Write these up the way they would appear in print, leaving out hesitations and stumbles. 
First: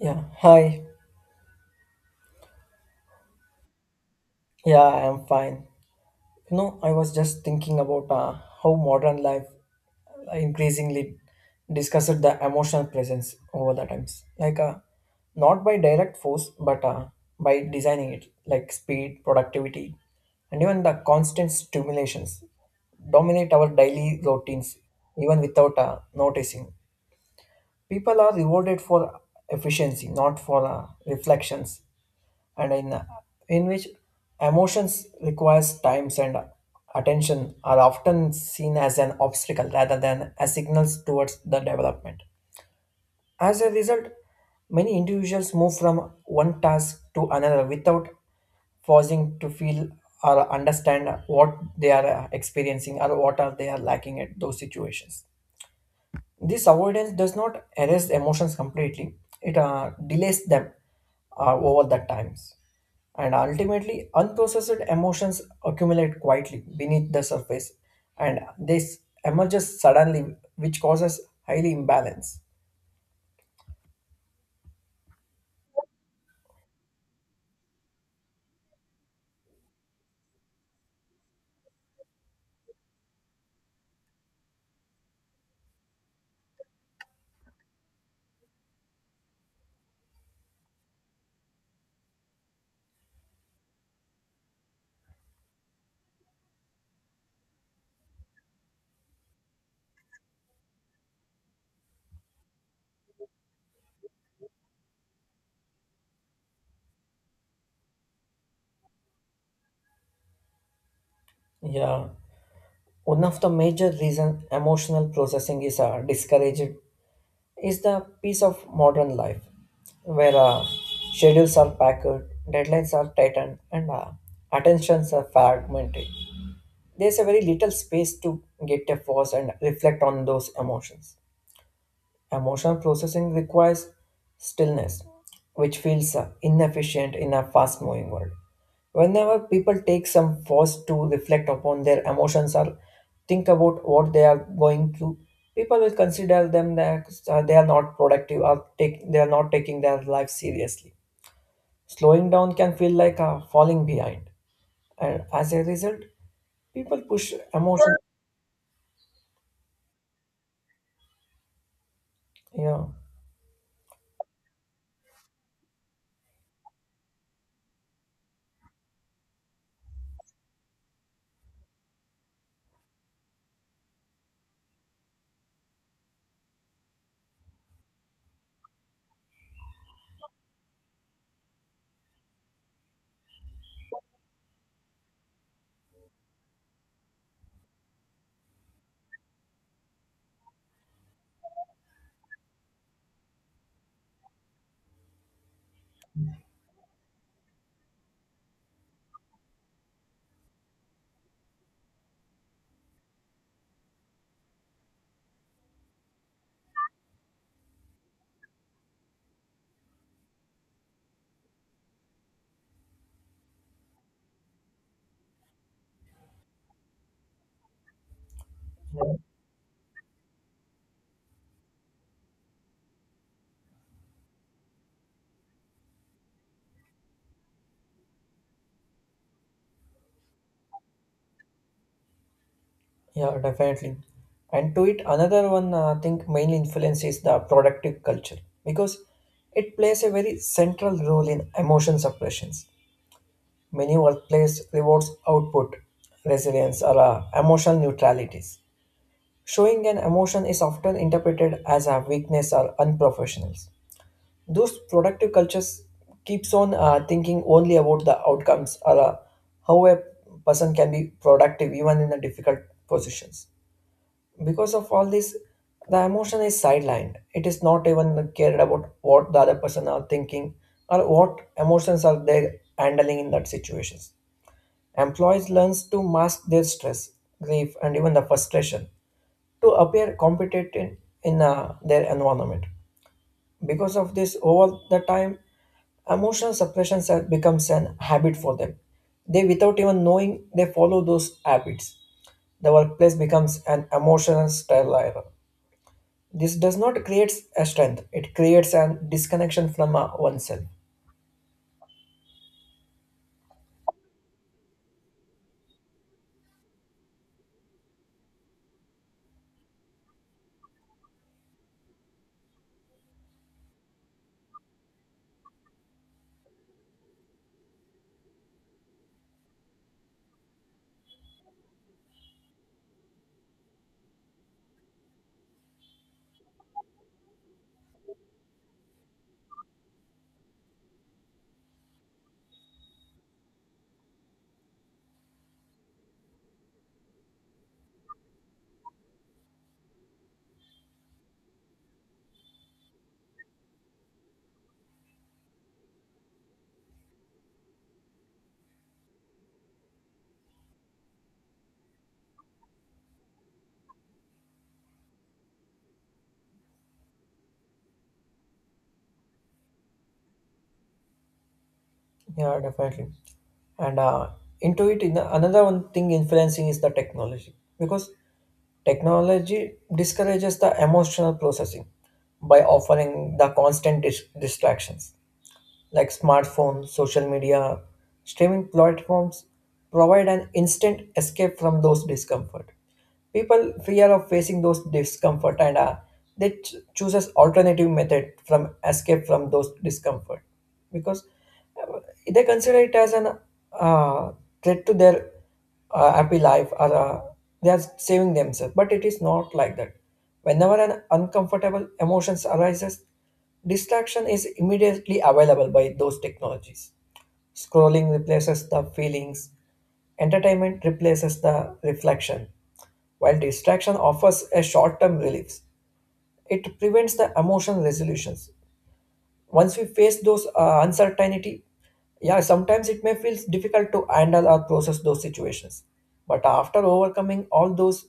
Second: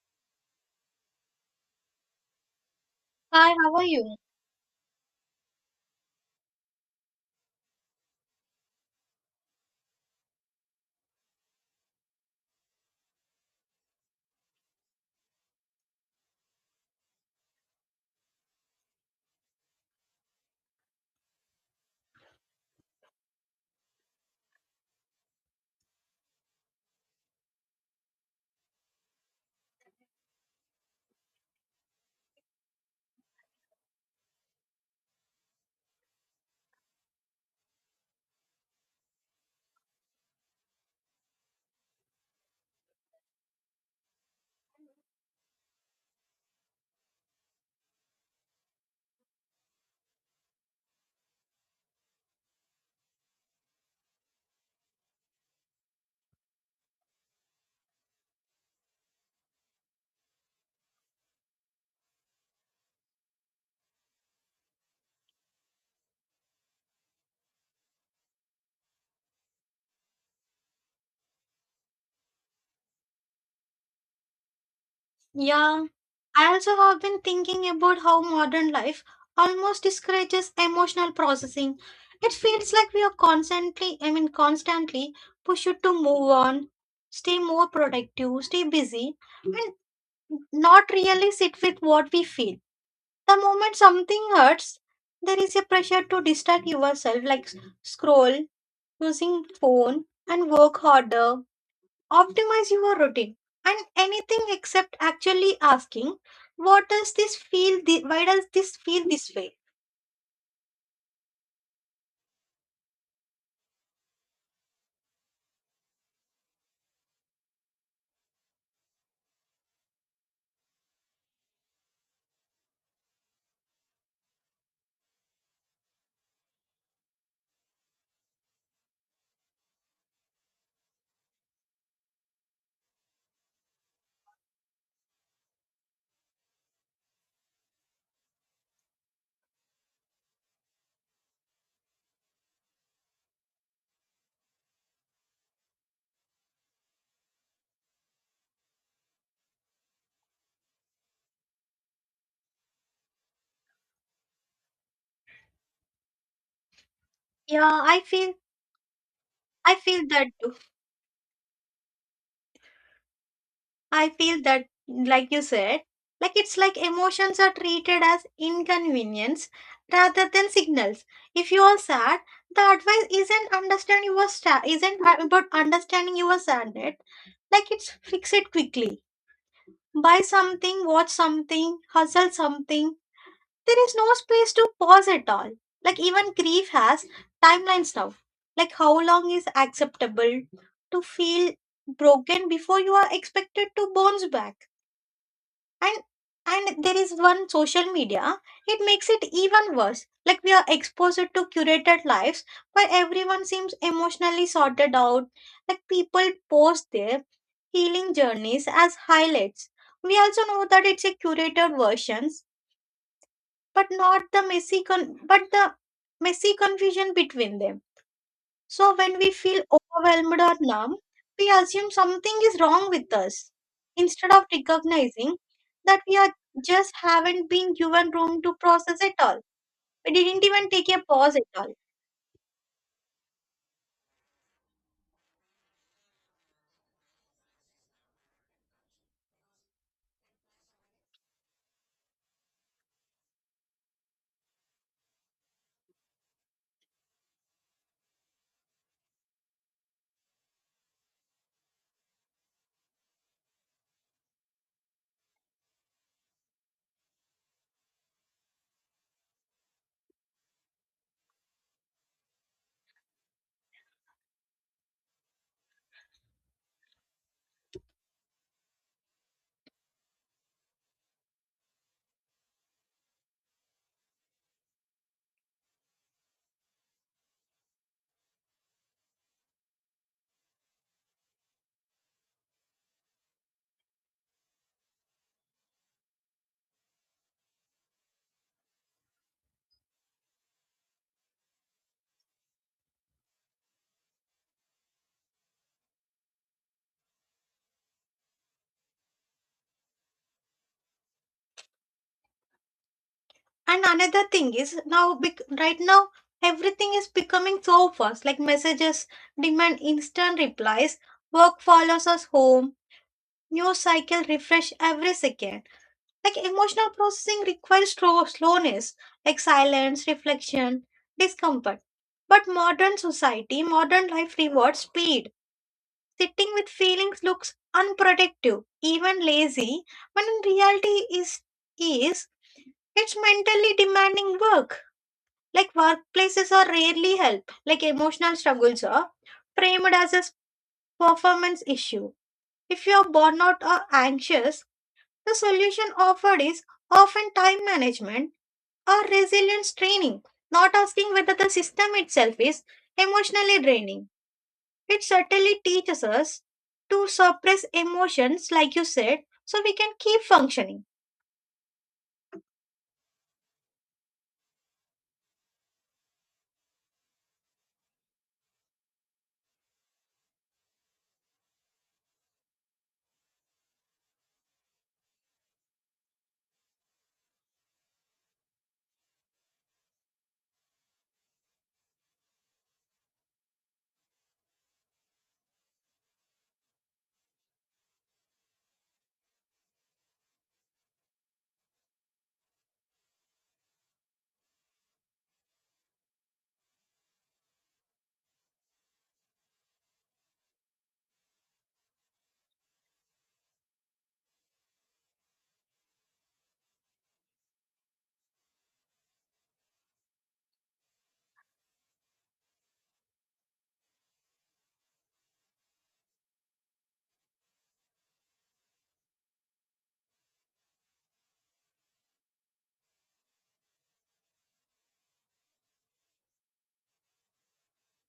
Yeah, hi. Hi, how are you? Yeah, I am fine. You know, I was just thinking about how modern life increasingly discussed the emotional presence over the times. Like, not by direct force, but by designing it, like speed, productivity, and even the constant stimulations dominate our daily routines, even without noticing. People are rewarded for efficiency, not for reflections and in which emotions requires times and attention are often seen as an obstacle rather than as signals towards the development. As a result, many individuals move from one task to another without pausing to feel or understand what they are experiencing or what are they are lacking at those situations. This avoidance does not erase emotions completely, it delays them over the times. And ultimately, unprocessed emotions accumulate quietly beneath the surface, and this emerges suddenly, which causes highly imbalance. Yeah, I also have been thinking about how modern life almost discourages emotional processing. It feels like we are constantly, constantly pushed to move on, stay more productive, stay busy, and not really sit with what we feel. The moment something hurts, there is a pressure to distract yourself, like scroll, using phone, and work harder, optimize your routine and anything except actually asking, what does this feel? Why does this feel this way? Yeah, one of the major reason emotional processing is discouraged is the piece of modern life, where schedules are packed, deadlines are tightened, and attentions are fragmented. There's a very little space to get a pause and reflect on those emotions. Emotional processing requires stillness, which feels inefficient in a fast moving world. Whenever people take some pause to reflect upon their emotions or think about what they are going through, people will consider them that they are not productive or they are not taking their life seriously. Slowing down can feel like falling behind, and as a result, people push Yeah, emotions. I feel that too. Yeah, I feel that, like you said, like it's like emotions are treated as inconvenience rather than signals. If you are sad, the advice isn't about understanding your sadness. Like it's fix it quickly. Buy something, watch something, hustle something. There is no space to pause at all. Like even grief has timelines now. Like how long is acceptable to feel broken before you are expected to bounce back? And and there is one social media. It makes it even worse. Like we are exposed to curated lives where everyone seems emotionally sorted out. Like people post their healing journeys as highlights. We also know that it's a curated versions, but not the messy con- but the messy confusion between them. So yeah, when we feel overwhelmed or numb, we assume something is wrong with us instead of recognizing that we are just haven't been given room to process at all. We didn't even take a pause at all. yeah, Definitely. And to it, another one I think mainly influences the productive culture because it plays a very central role in emotion suppressions. Many workplace rewards output, resilience, or emotional neutralities. Showing an emotion is often interpreted as a weakness or unprofessionals. Those productive cultures keeps on thinking only about the outcomes or how a person can be productive even in the difficult positions. Because of all this, the emotion is sidelined. It is not even cared about what the other person are thinking or what emotions are they handling in that situations. Employees learns to mask their stress, grief, and even the frustration to appear competent in their environment. Because of this, over the time, emotional suppression becomes an habit for them. They, without even knowing, they follow those habits. The workplace becomes an emotional sterile. This does not create a strength. It creates a disconnection from oneself. And another thing is right now everything is becoming so fast, like messages demand instant replies, work follows us home, news cycle refresh every second. Like emotional processing requires slowness, like silence, reflection, discomfort. But modern society, modern life rewards speed. Sitting with feelings looks unproductive, even lazy, when in reality is it's mentally demanding work. Like workplaces are rarely help. Like emotional struggles are framed as a performance issue. If you are burnout or anxious, the solution offered is often time management or resilience training, not asking whether the system itself is emotionally draining. It certainly teaches us to suppress emotions, like you said, so we can keep functioning. Yeah, definitely. And into it, in another one thing influencing is the technology, because technology discourages the emotional processing by offering the constant distractions like smartphones, social media, streaming platforms provide an instant escape from those discomfort. People fear of facing those discomfort and they chooses alternative method from escape from those discomfort because uh, they consider it as an uh, threat to their happy life or they are saving themselves, but it is not like that. Whenever an uncomfortable emotions arises, distraction is immediately available by those technologies. Scrolling replaces the feelings, entertainment replaces the reflection. While distraction offers a short term relief, it prevents the emotional resolutions. Once we face those uncertainty, yeah, sometimes it may feel difficult to handle or process those situations. But after overcoming all those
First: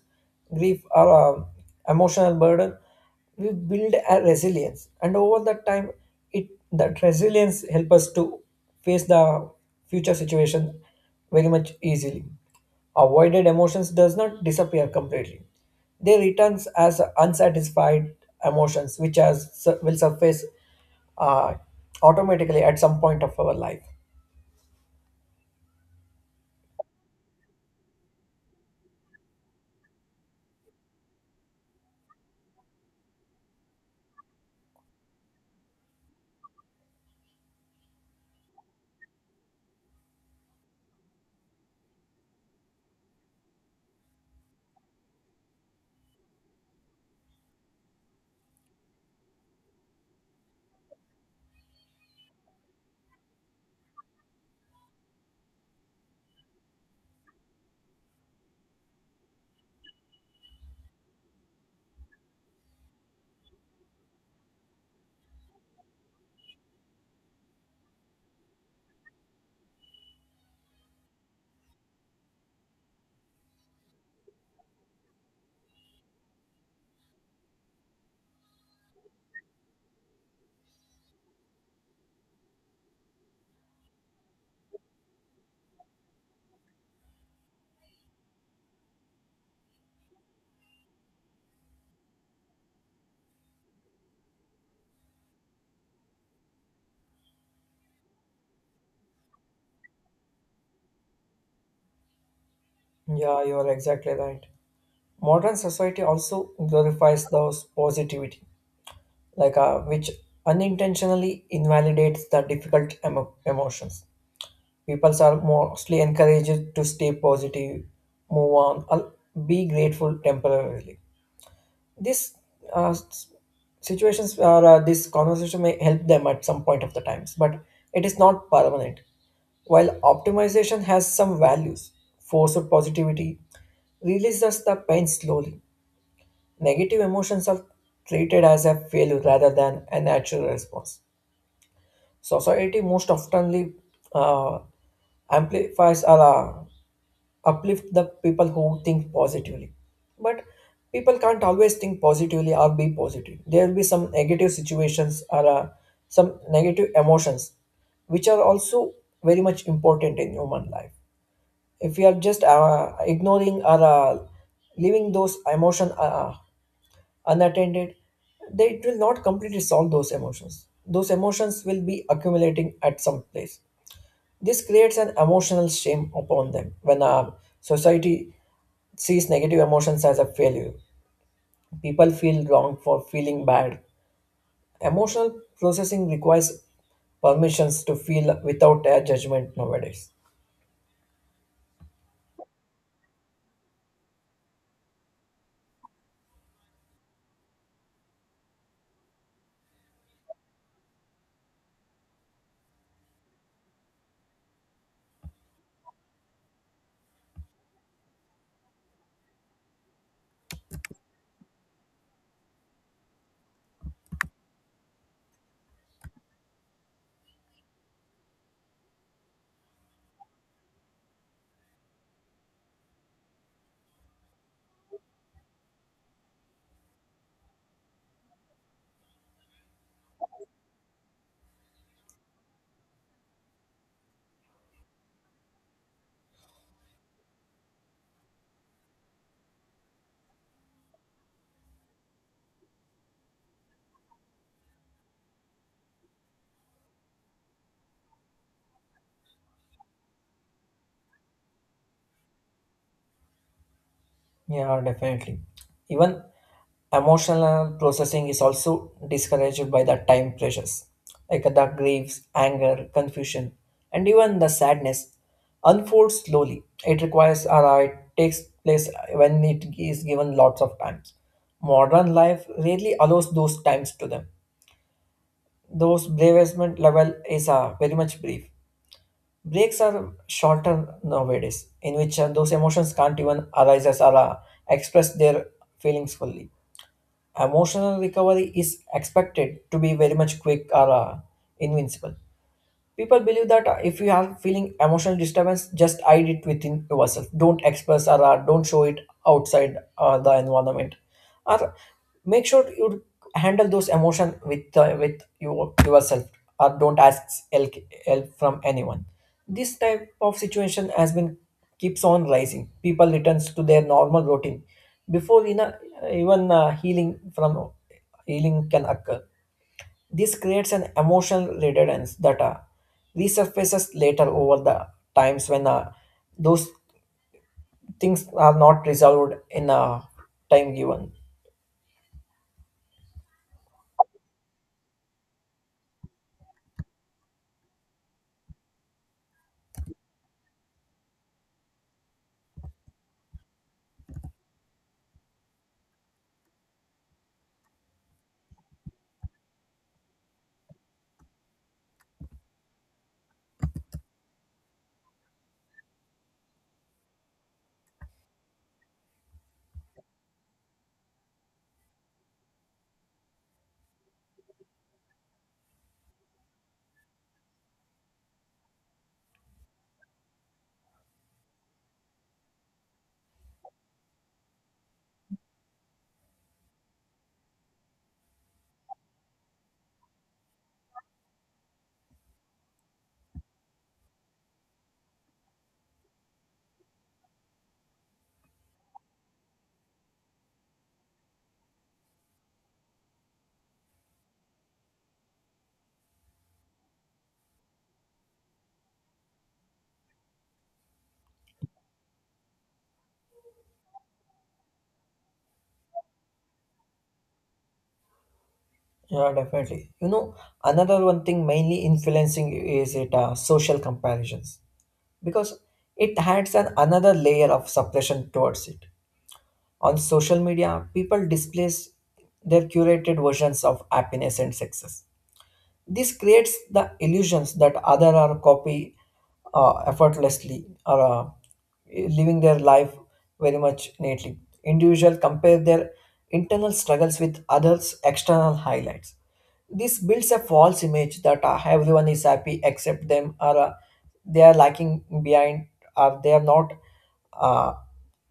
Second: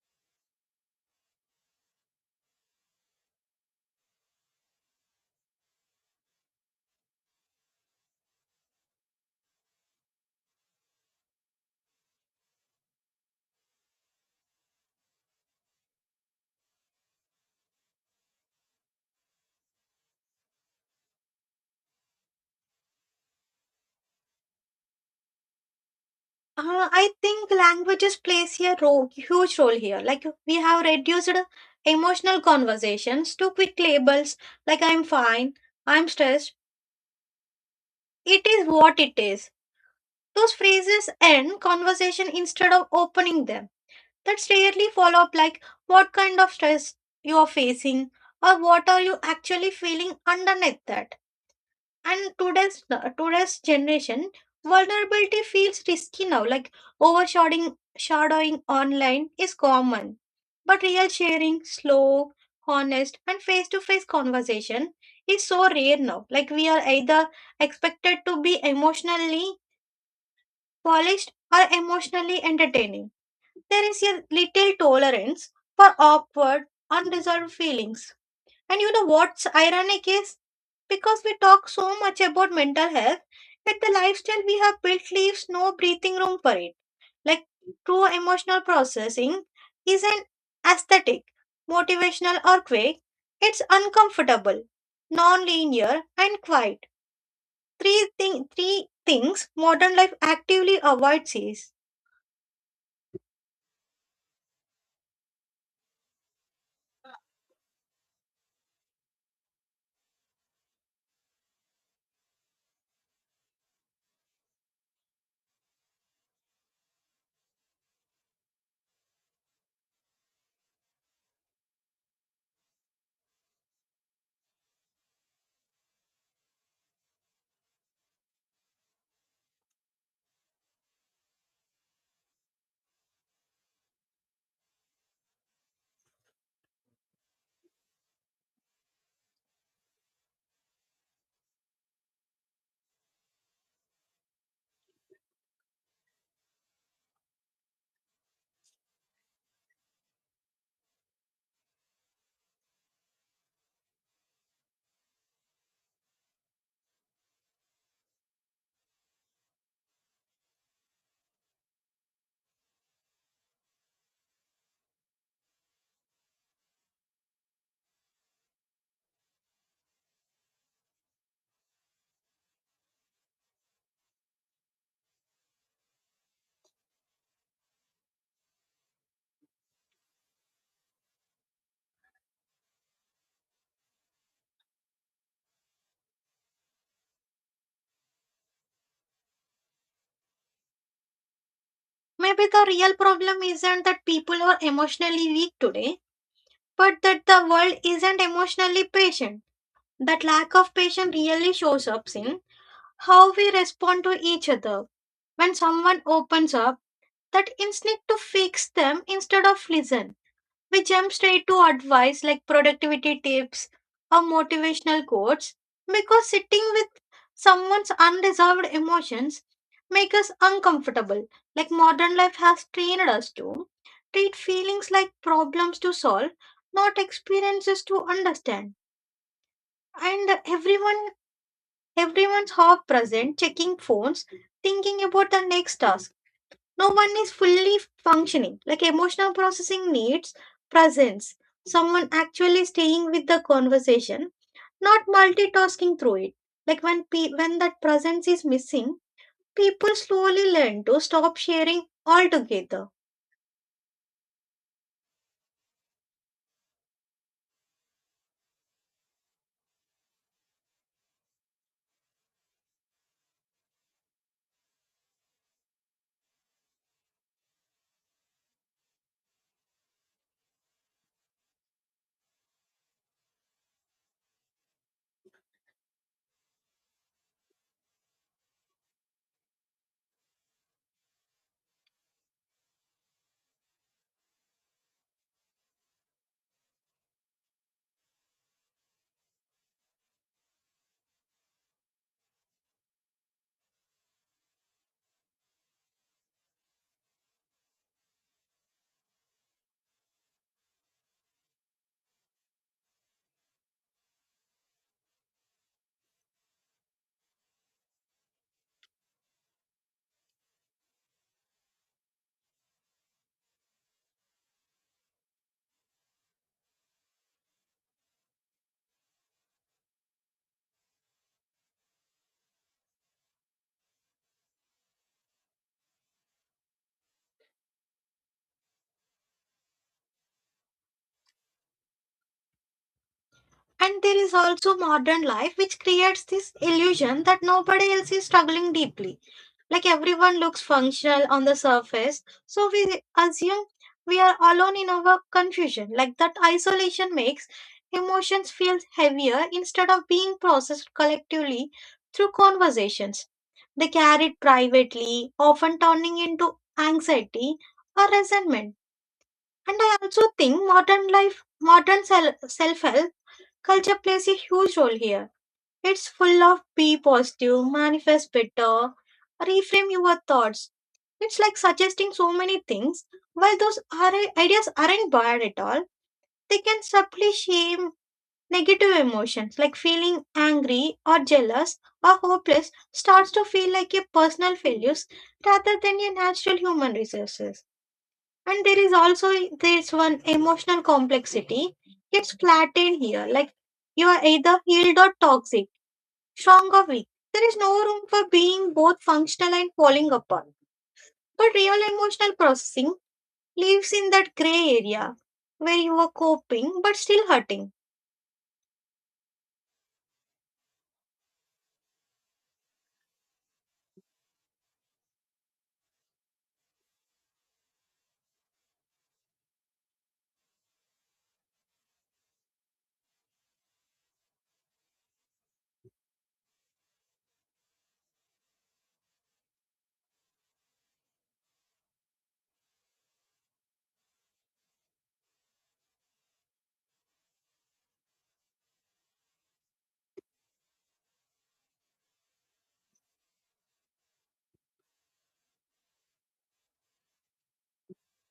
grief or emotional burden, we build a resilience, and over that time, it that resilience help us to face the future situation very much easily. Avoided emotions does not disappear completely; they returns as unsatisfied emotions, which as will surface uh, automatically at some point of our life. I think languages plays a role, huge role here. Like we have reduced emotional conversations to quick labels like I'm fine, I'm stressed, it is what it is. Those phrases end conversation instead of opening them. That's rarely follow up like what kind of stress you are facing or what are you actually feeling underneath that. And today's generation, vulnerability feels risky now, like overshadowing shadowing online is common, but real sharing, slow, honest and face to face conversation is so rare now. Like we are either expected to be emotionally polished or emotionally entertaining. There is a little tolerance for awkward, unresolved feelings. And you know what's ironic is because we talk so much about mental health, yet the lifestyle we have built leaves no breathing room for it. Like true emotional processing isn't aesthetic, motivational, or quick, it's uncomfortable, non linear, and quiet. Three things modern life actively avoids is. Yeah, you are exactly right. Modern society also glorifies those positivity, like which unintentionally invalidates the difficult emotions. People are mostly encouraged to stay positive, move on, or be grateful temporarily. These uh, s- situations or this conversation may help them at some point of the times, but it is not permanent. While optimization has some values, force of positivity releases the pain slowly. Negative emotions are treated as a failure rather than a natural response. Society most oftenly uh, amplifies or uplift the people who think positively. But people can't always think positively or be positive. There will be some negative situations or some negative emotions, which are also very much important in human life. If we are just ignoring or leaving those emotions unattended, they it will not completely solve those emotions. Those emotions will be accumulating at some place. This creates an emotional shame upon them. When a society sees negative emotions as a failure, people feel wrong for feeling bad. Emotional processing requires permissions to feel without a judgment nowadays. Maybe the real problem isn't that people are emotionally weak today, but that the world isn't emotionally patient. That lack of patience really shows up in how we respond to each other. When someone opens up, that instinct to fix them instead of listen. We jump straight to advice like productivity tips or motivational quotes because sitting with someone's unresolved emotions make us uncomfortable. Like modern life has trained us to treat feelings like problems to solve, not experiences to understand. And everyone's half present, checking phones, thinking about the next task. No one is fully functioning. Like emotional processing needs presence, someone actually staying with the conversation, not multitasking through it. Like when that presence is missing, people slowly learn to stop sharing altogether. Yeah, definitely. Even emotional processing is also discouraged by the time pressures, like the griefs, anger, confusion, and even the sadness unfolds slowly. It requires or it takes place when it is given lots of times. Modern life rarely allows those times to them. Those bravest level is very much brief. Breaks are shorter nowadays, in which those emotions can't even arise as or express their feelings fully. Emotional recovery is expected to be very much quick or invincible. People believe that if you are feeling emotional disturbance, just hide it within yourself. Don't express or don't show it outside the environment. Or make sure you handle those emotions with yourself, or don't ask help, help from anyone. This type of situation has been keeps on rising. People returns to their normal routine before even healing can occur. This creates an emotional redundance that resurfaces later over the times when those things are not resolved in a time given. And there is also modern life, which creates this illusion that nobody else is struggling deeply. Like everyone looks functional on the surface, so we assume we are alone in our confusion. Like that isolation makes emotions feel heavier instead of being processed collectively through conversations. They carried privately, often turning into anxiety or resentment. And I also think modern life, modern self help culture plays a huge role here. It's full of be positive, manifest better, reframe your thoughts. It's like suggesting so many things. While ideas aren't bad at all, they can subtly shame negative emotions, like feeling angry or jealous or hopeless starts to feel like a personal failures rather than a natural human resources. And there is also this one emotional complexity. It's flattened here. Like you are either healed or toxic, strong or weak. There is no room for being both functional and falling apart. But real emotional processing lives in that gray area where you are coping but still hurting. Yeah, definitely. You know, another one thing mainly influencing is it social comparisons, because it adds an another layer of suppression towards it. On social media, people displays their curated versions of happiness and success. This creates the illusions that other are copy effortlessly or living their life very much neatly. Individual compare their internal struggles with others' external highlights. This builds a false image that everyone is happy except them, or they are lacking behind, or they are uh,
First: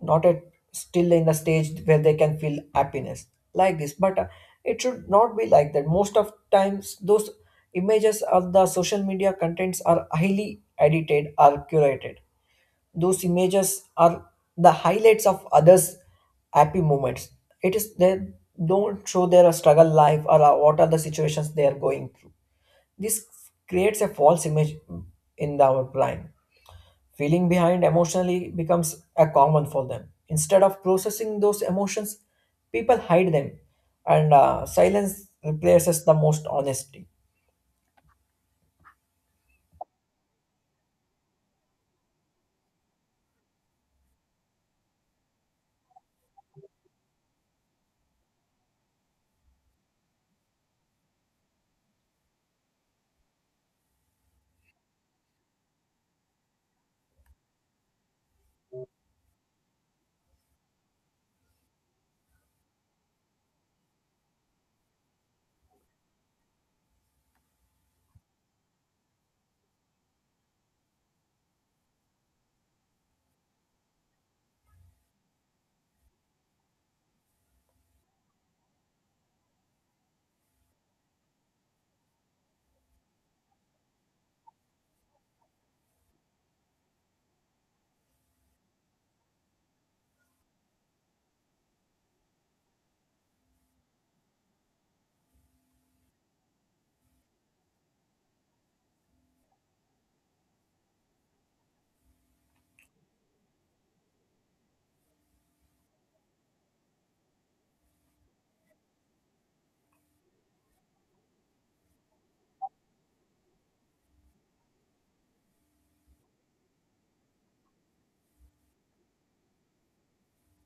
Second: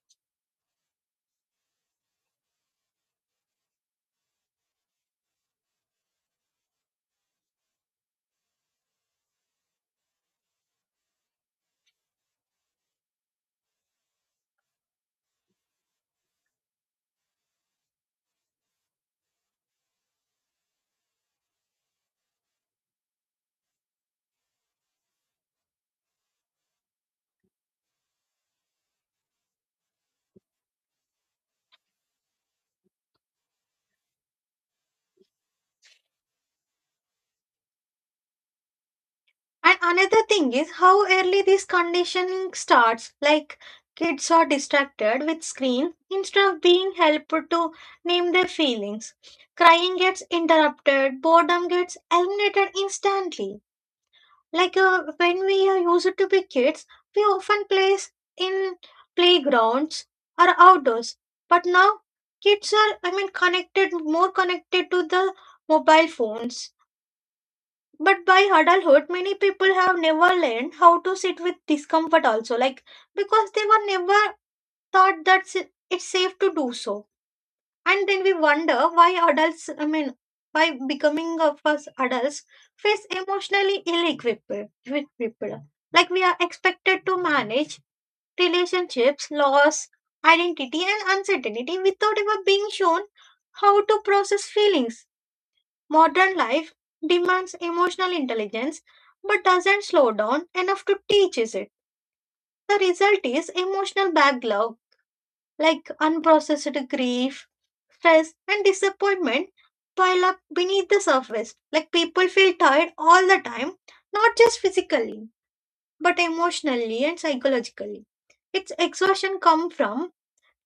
not at still in the stage where they can feel happiness like this. But it should not be like that. Most of times, those images of the social media contents are highly edited or curated. Those images are the highlights of others' happy moments. It is they don't show their struggle life or what are the situations they are going through. This creates a false image in the our brain. Feeling behind emotionally becomes a common for them. Instead of processing those emotions, people hide them, and silence replaces the most honesty. And another thing is how early this conditioning starts. Like kids are distracted with screen instead of being helped to name their feelings. Crying gets interrupted, boredom gets eliminated instantly. Like when we are used to be kids, we often play in playgrounds or outdoors. But now kids are, connected, more connected to the mobile phones. But by adulthood, many people have never learned how to sit with discomfort also, like because they were never taught that it's safe to do so. And then we wonder why adults, by becoming of us adults, face emotionally ill-equipped with people. Like we are expected to manage relationships, loss, identity, and uncertainty without ever being shown how to process feelings. Modern life demands emotional intelligence but doesn't slow down enough to teach us it. The result is emotional backlog, like unprocessed grief, stress, and disappointment pile up beneath the surface. Like people feel tired all the time, not just physically, but emotionally and psychologically. Its exhaustion comes from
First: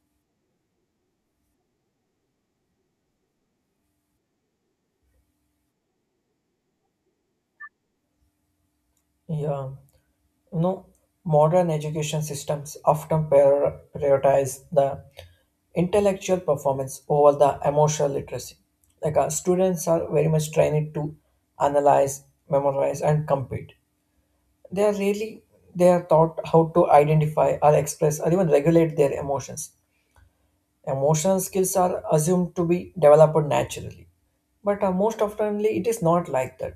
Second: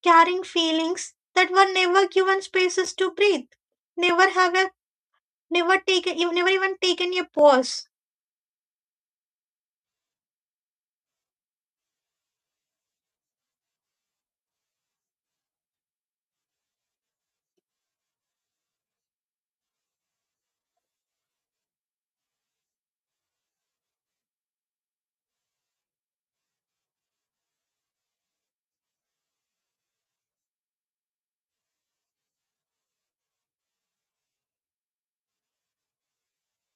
carrying feelings that were never given spaces to breathe, never have a never even taken a pause. Yeah, you know, modern education systems often prioritize the intellectual performance over the emotional literacy. Like our students are very much trained to analyze, memorize, and compete. They are really they are taught how to identify or express or even regulate their emotions. Emotional skills are assumed to be developed naturally, but most oftenly it is not like that.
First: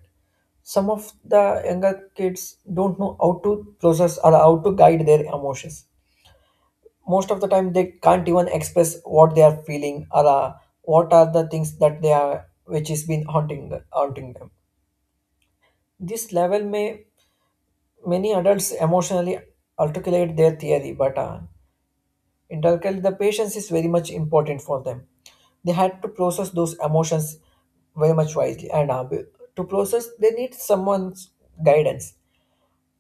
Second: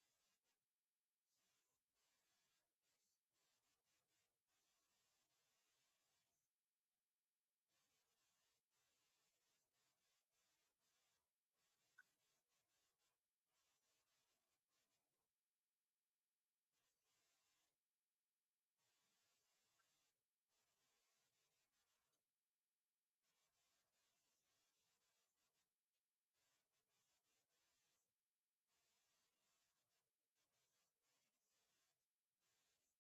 Some of the younger kids don't know how to process or how to guide their emotions. Most of the time, they can't even express what they are feeling or what are the things that they are, which has been haunting them. This level may many adults emotionally articulate their theory, but in Turkey, the patience is very much important for them. They had to process those emotions very much wisely, and to process, they need someone's guidance.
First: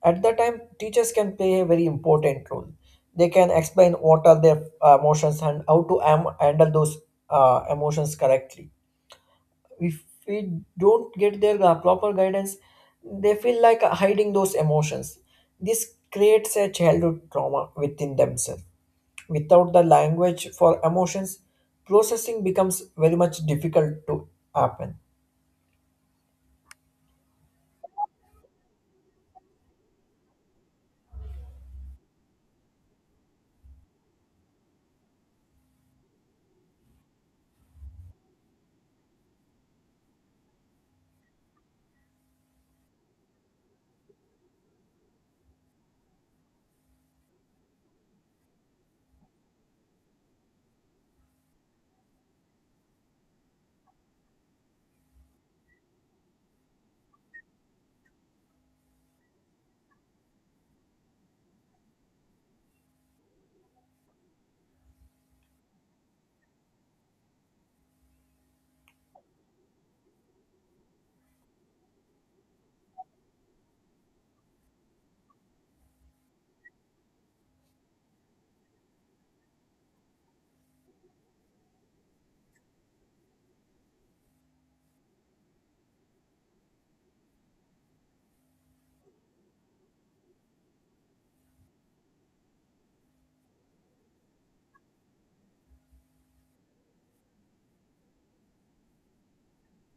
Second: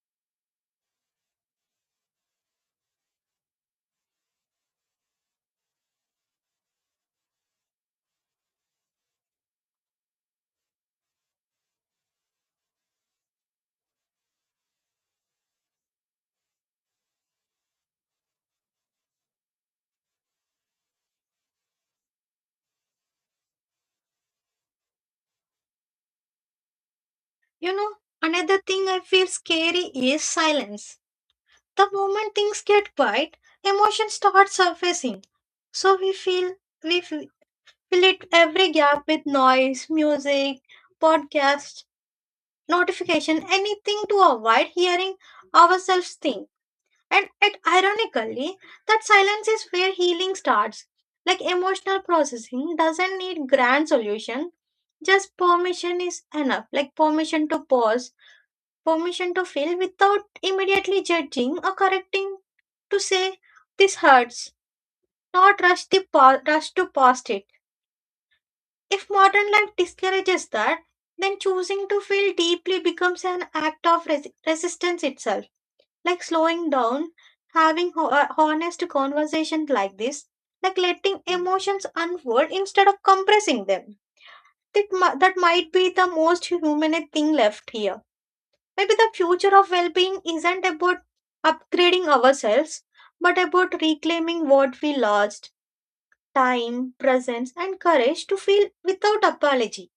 At that time, teachers can play a very important role. They can explain what are their emotions and how to handle those emotions correctly. If we don't get their proper guidance, they feel like hiding those emotions. This creates a childhood trauma within themselves. Without the language for emotions, processing becomes very much difficult to happen. You know, another thing I feel scary is silence. The moment things get quiet, emotions start surfacing. So we feel we fe- fill it every gap with noise, music, podcast, notification, anything to avoid hearing ourselves think. And it ironically, that silence is where healing starts. Like emotional processing doesn't need grand solution. Just permission is enough. Like permission to pause, permission to feel without immediately judging or correcting, to say this hurts, not rush to past it. If modern life discourages that, then choosing to feel deeply becomes an act of resistance itself. Like slowing down, having honest conversations like this, like letting emotions unfold instead of compressing them. That might be the most human thing left here. Maybe the future of well being isn't about upgrading ourselves, but about reclaiming what we lost, time, presence, and courage to feel without apology.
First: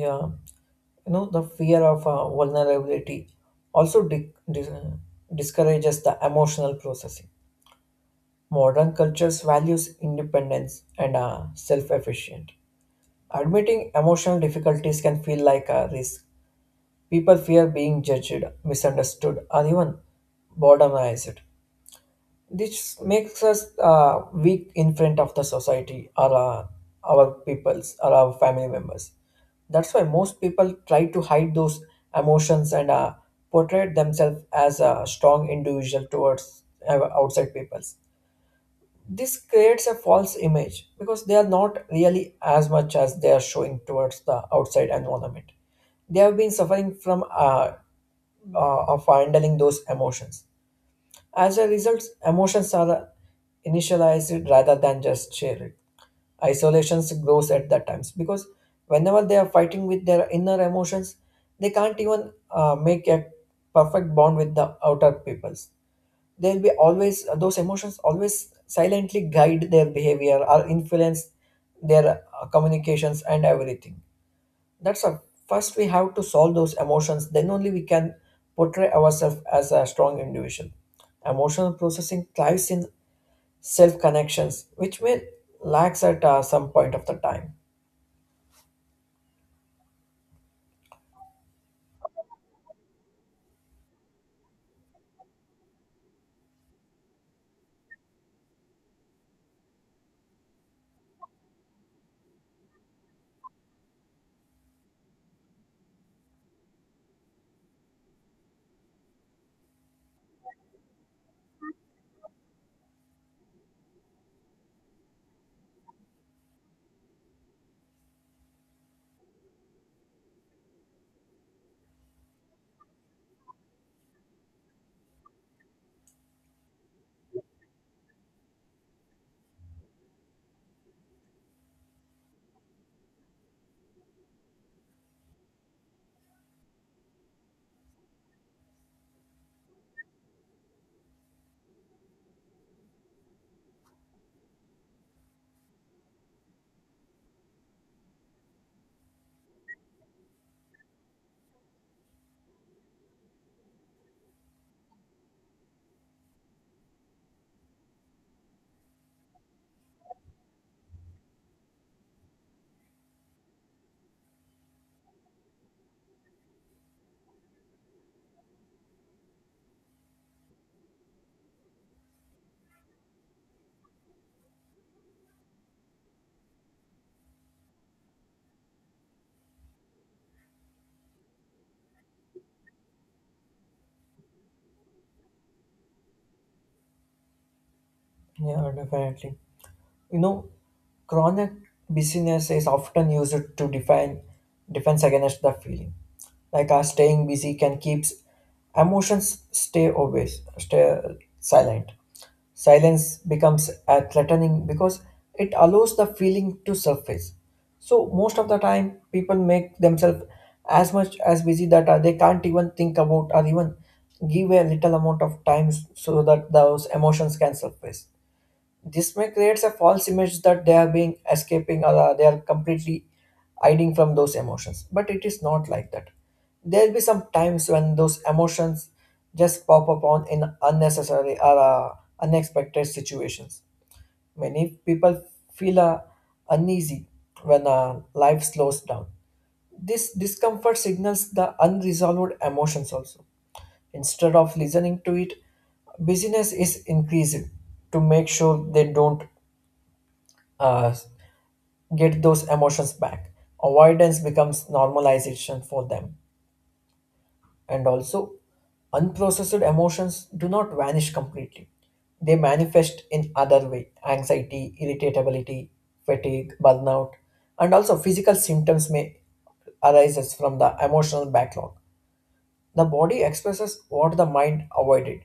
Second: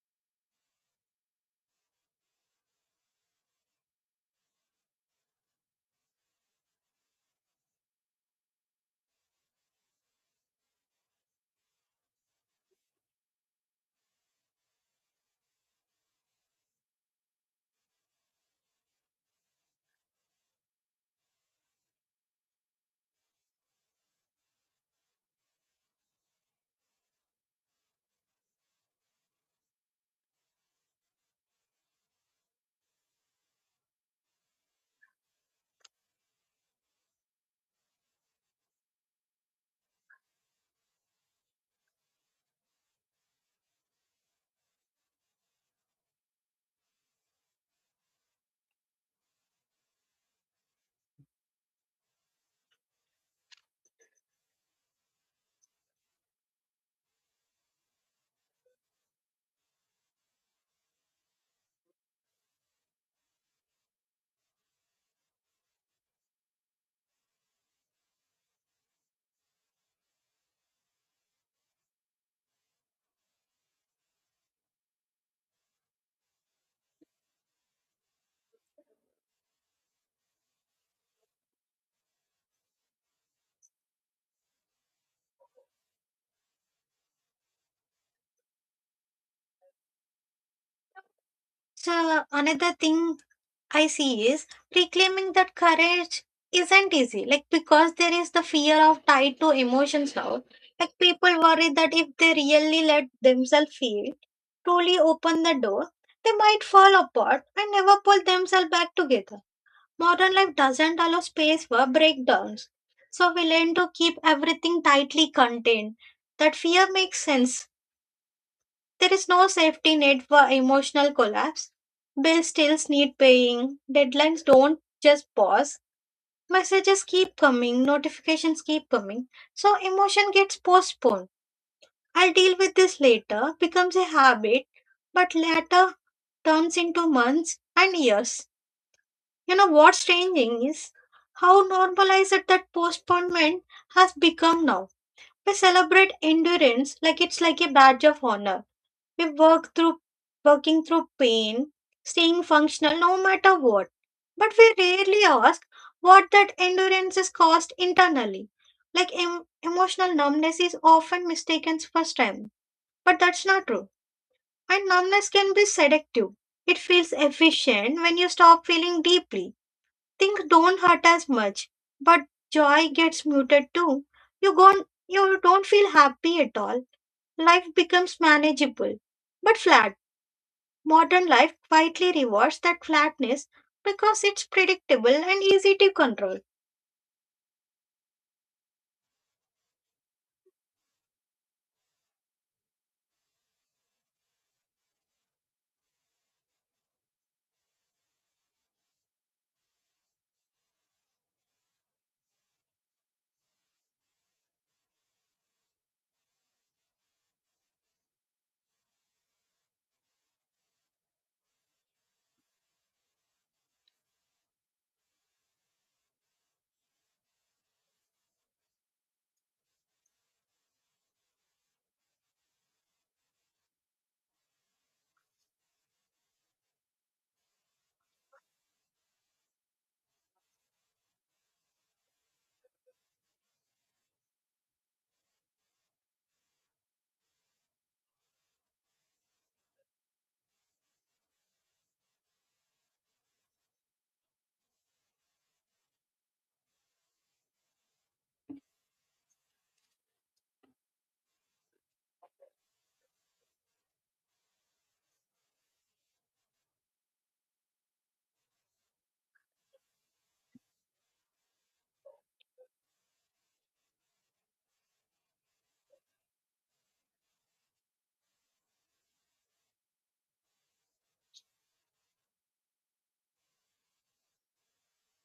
Yeah, you know, the fear of vulnerability also discourages the emotional processing. Modern cultures values independence and self-efficient. Admitting emotional difficulties can feel like a risk. People fear being judged, misunderstood, or even boredomized. This makes us weak in front of the society or our peoples or our family members. That's why most people try to hide those emotions and portray themselves as a strong individual towards outside peoples. This creates a false image because they are not really as much as they are showing towards the outside environment. They have been suffering from of handling those emotions. As a result, emotions are initialized rather than just shared. Isolations grows at that times because whenever they are fighting with their inner emotions, they can't even make a perfect bond with the outer peoples. They'll be always those emotions always silently guide their behavior or influence their communications and everything. That's a first we have to solve those emotions then only we can portray ourselves as a strong individual. Emotional processing thrives in self connections which may lacks at some point of the time. So, another thing I see is reclaiming that courage isn't easy, like because there is the fear of tied to emotions now. Like people worry that if they really let themselves feel, truly open the door, they might fall apart and never pull themselves back together. Modern life doesn't allow space for breakdowns, so we learn to keep everything tightly contained. That fear makes sense. There is no safety net for emotional collapse. Bills still need paying, deadlines don't just pause, messages keep coming, notifications keep coming, so emotion gets postponed. I'll deal with this later becomes a habit, but later turns into months and years. You know what's changing is how normalized that postponement has become now. We celebrate endurance like it's like a badge of honor. We work through Working through pain, staying functional no matter what. But we rarely ask what that endurance is cost internally. Like emotional numbness is often mistaken for strength, but that's not true. And numbness can be seductive. It feels efficient when you stop feeling deeply. Things don't hurt as much, but joy gets muted too. You gon you don't feel happy at all. Life becomes manageable, but flat. Modern life quietly rewards that flatness because it's predictable and easy to control. Yeah, definitely. You know, chronic busyness is often used to define defense against the feeling. Like our staying busy can keep emotions stay silent. Silence becomes threatening because it allows the feeling to surface. So most of the time, people make themselves as much as busy that they can't even think about or even give a little amount of time so that those emotions can surface. This may create a false image that they are being escaping or they are completely hiding from those emotions. But it is not like that. There'll be some times when those emotions just pop up on in unnecessary or unexpected situations. Many people feel uneasy when life slows down. This discomfort signals the unresolved emotions also. Instead of listening to it, business is increased to make sure they don't uh, get those emotions back. Avoidance becomes normalization for them. And also, unprocessed emotions do not vanish completely. They manifest in other way: anxiety, irritability, fatigue, burnout, and also physical symptoms may arise from the emotional backlog. The body expresses what the mind avoided,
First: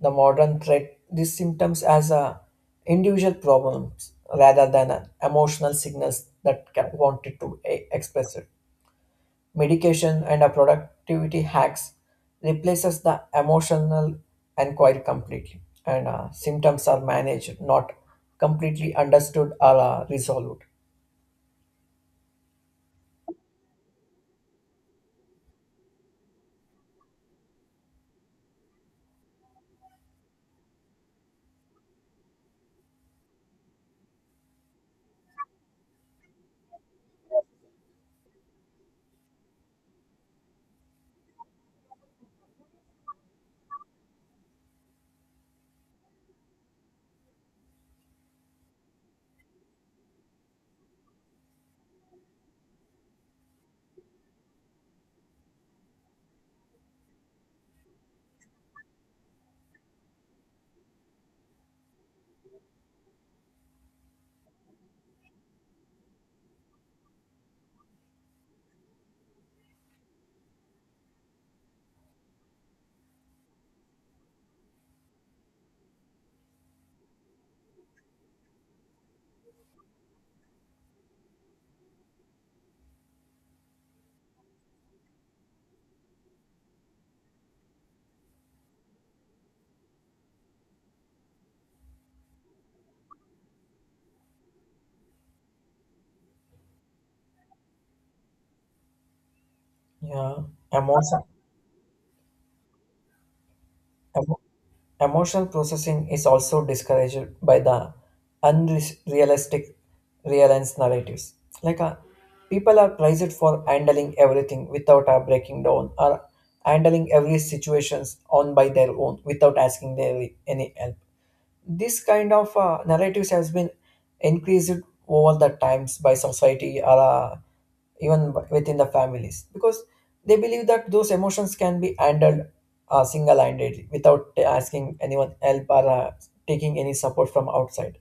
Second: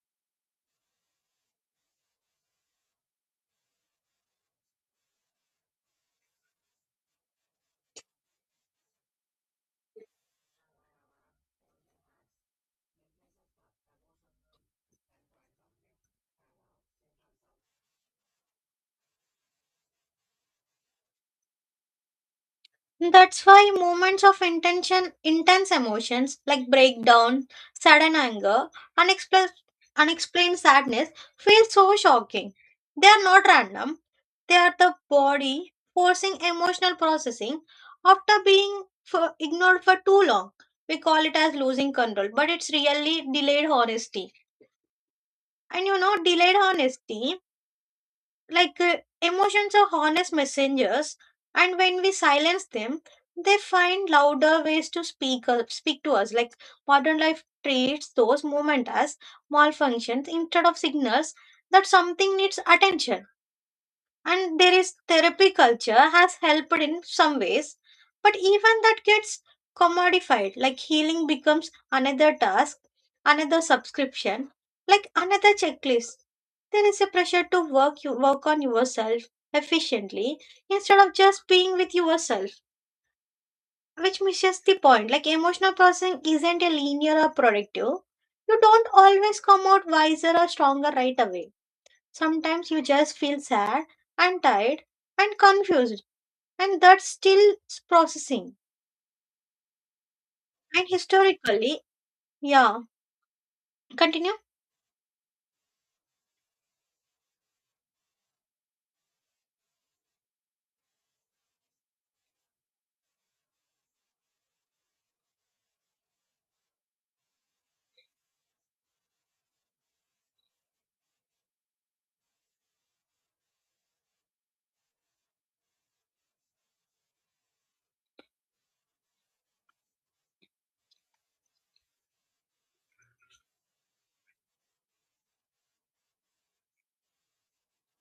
the modern treat these symptoms as a individual problems rather than a emotional signals that wanted to express it. Medication and a productivity hacks replaces the emotional inquiry completely, and symptoms are managed, not completely understood or resolved. That's why moments of intense emotions like breakdown, sudden anger, unexplained, unexplained sadness feel so shocking. They are not random. They are the body forcing emotional processing after being ignored for too long. We call it as losing control, but it's really delayed honesty. And you know, delayed honesty, like emotions are honest messengers, and when we silence them, they find louder ways to speak to us. Like modern life treats those moments as malfunctions instead of signals that something needs attention. And there is therapy culture has helped in some ways, but even that gets commodified. Like healing becomes another task, another subscription, like another checklist. There is a pressure to work you work on yourself efficiently instead of just being with yourself, which misses the point. Like emotional processing isn't a linear or productive, you don't always come out wiser or stronger right away. Sometimes you just feel sad and tired and confused, and that's still processing. Yeah, And emotion. historically, yeah, continue, Emotional processing is also discouraged by the unrealistic reliance narratives. Like people are praised for handling everything without breaking down or handling every situations on by their own without asking their any help. This kind of narratives has been increased over the times by society or even within the families because they believe that those emotions can be handled single-handedly without asking anyone help or taking any support from outside.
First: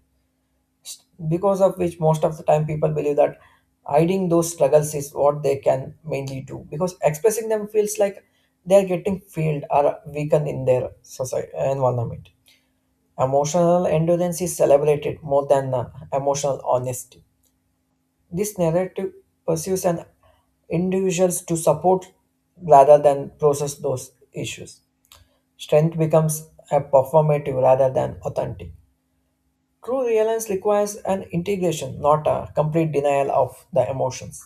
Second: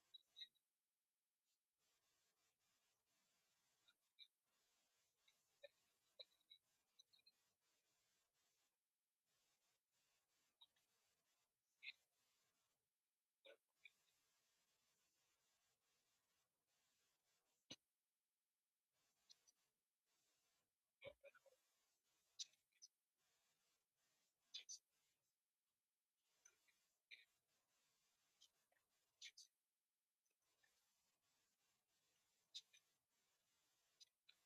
Because of which most of the time people believe that hiding those struggles is what they can mainly do because expressing them feels like they are getting failed or weakened in their society environment. Emotional endurance is celebrated more than emotional honesty. This narrative pursues an individuals to support rather than process those issues. Strength becomes a performative rather than authentic. True reliance requires an integration, not a complete denial of the emotions.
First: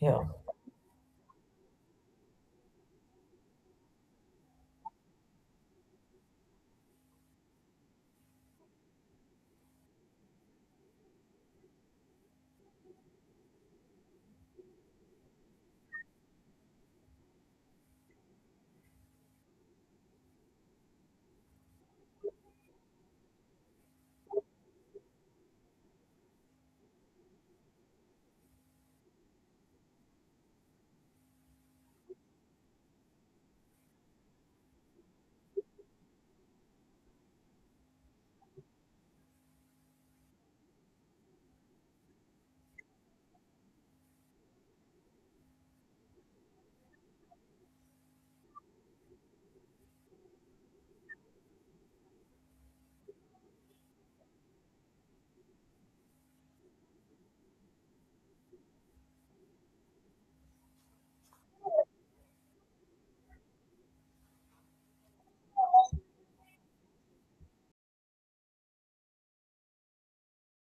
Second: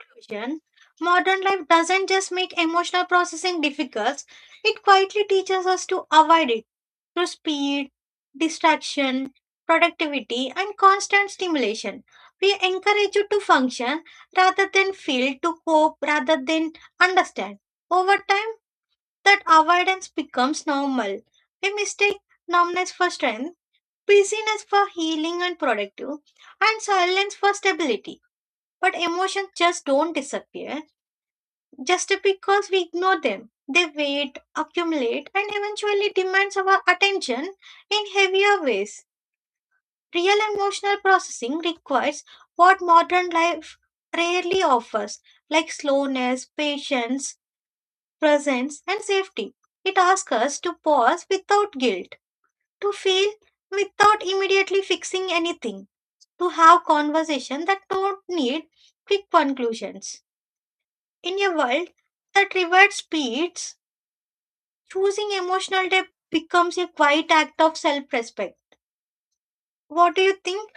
Yeah, Bhushan. Modern life doesn't just make emotional processing difficult, it quietly teaches us to avoid it through speed, distraction, productivity, and constant stimulation. We encourage you to function rather than feel, to cope rather than understand. Over time, that avoidance becomes normal. We mistake numbness for strength, busyness for healing and productive, and silence for stability. But emotions just don't disappear just because we ignore them. They wait, accumulate, and eventually demands our attention in heavier ways. Real emotional processing requires what modern life rarely offers, like slowness, patience, presence, and safety. It asks us to pause without guilt, to feel without immediately fixing anything, to have conversations that don't need quick conclusions. In a world that rewards speeds, choosing emotional depth becomes a quiet act of self respect. What do you think?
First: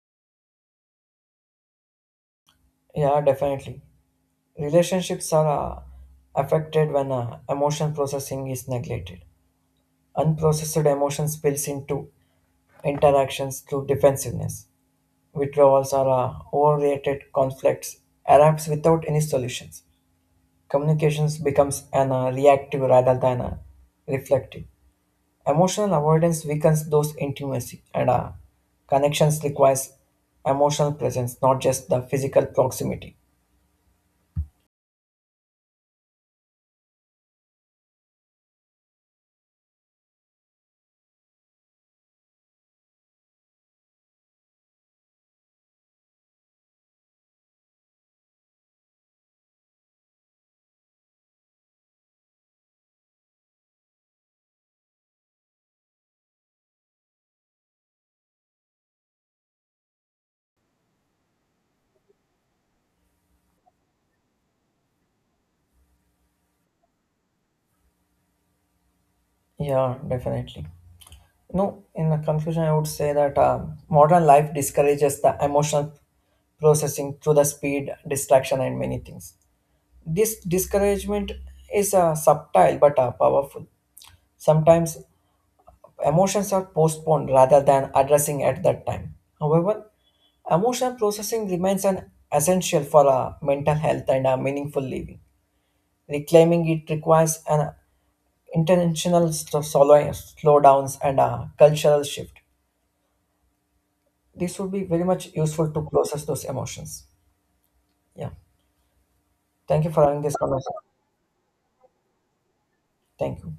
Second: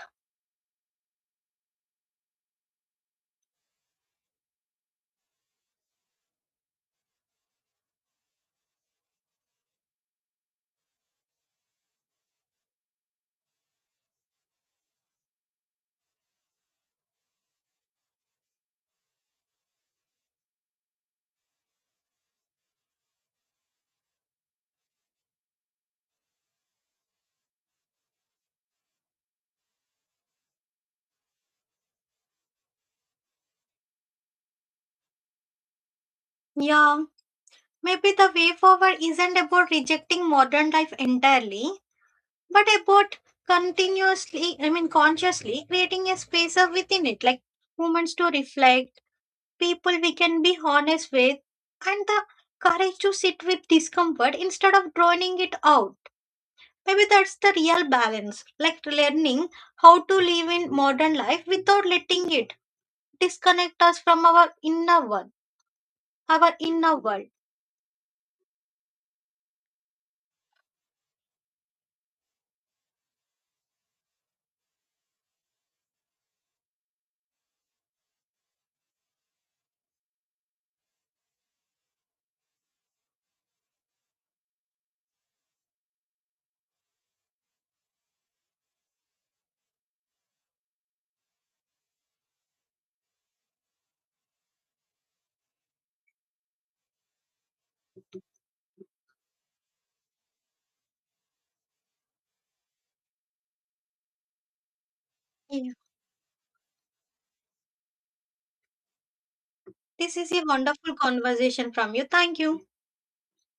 yeah, definitely. Relationships are affected when emotion processing is neglected. Unprocessed emotion spills into interactions through defensiveness. Withdrawals are overreacted conflicts, erupts without any solutions. Communications becomes an reactive rather than a reflective. Emotional avoidance weakens those intimacy and connections requires emotional presence, not just the physical proximity. Yeah, maybe the way forward isn't about rejecting modern life entirely, but about continuously I mean consciously creating a space of within it, like moments to reflect, people we can be honest with, and the courage to sit with discomfort instead of drowning it out. Maybe that's the real balance, like learning how to live in modern life without letting it disconnect us from our inner world. Yeah, definitely. No, in the conclusion, I would say that modern life discourages the emotional processing through the speed, distraction, and many things. This discouragement is subtle but powerful. Sometimes emotions are postponed rather than addressing at that time. However, emotional processing remains an essential for mental health and meaningful living. Reclaiming it requires an intentional slowdowns and a cultural shift. This would be very much useful Yeah. to process those emotions. Yeah. Thank you for This having is this a conversation. wonderful conversation from you, thank you. Thank you.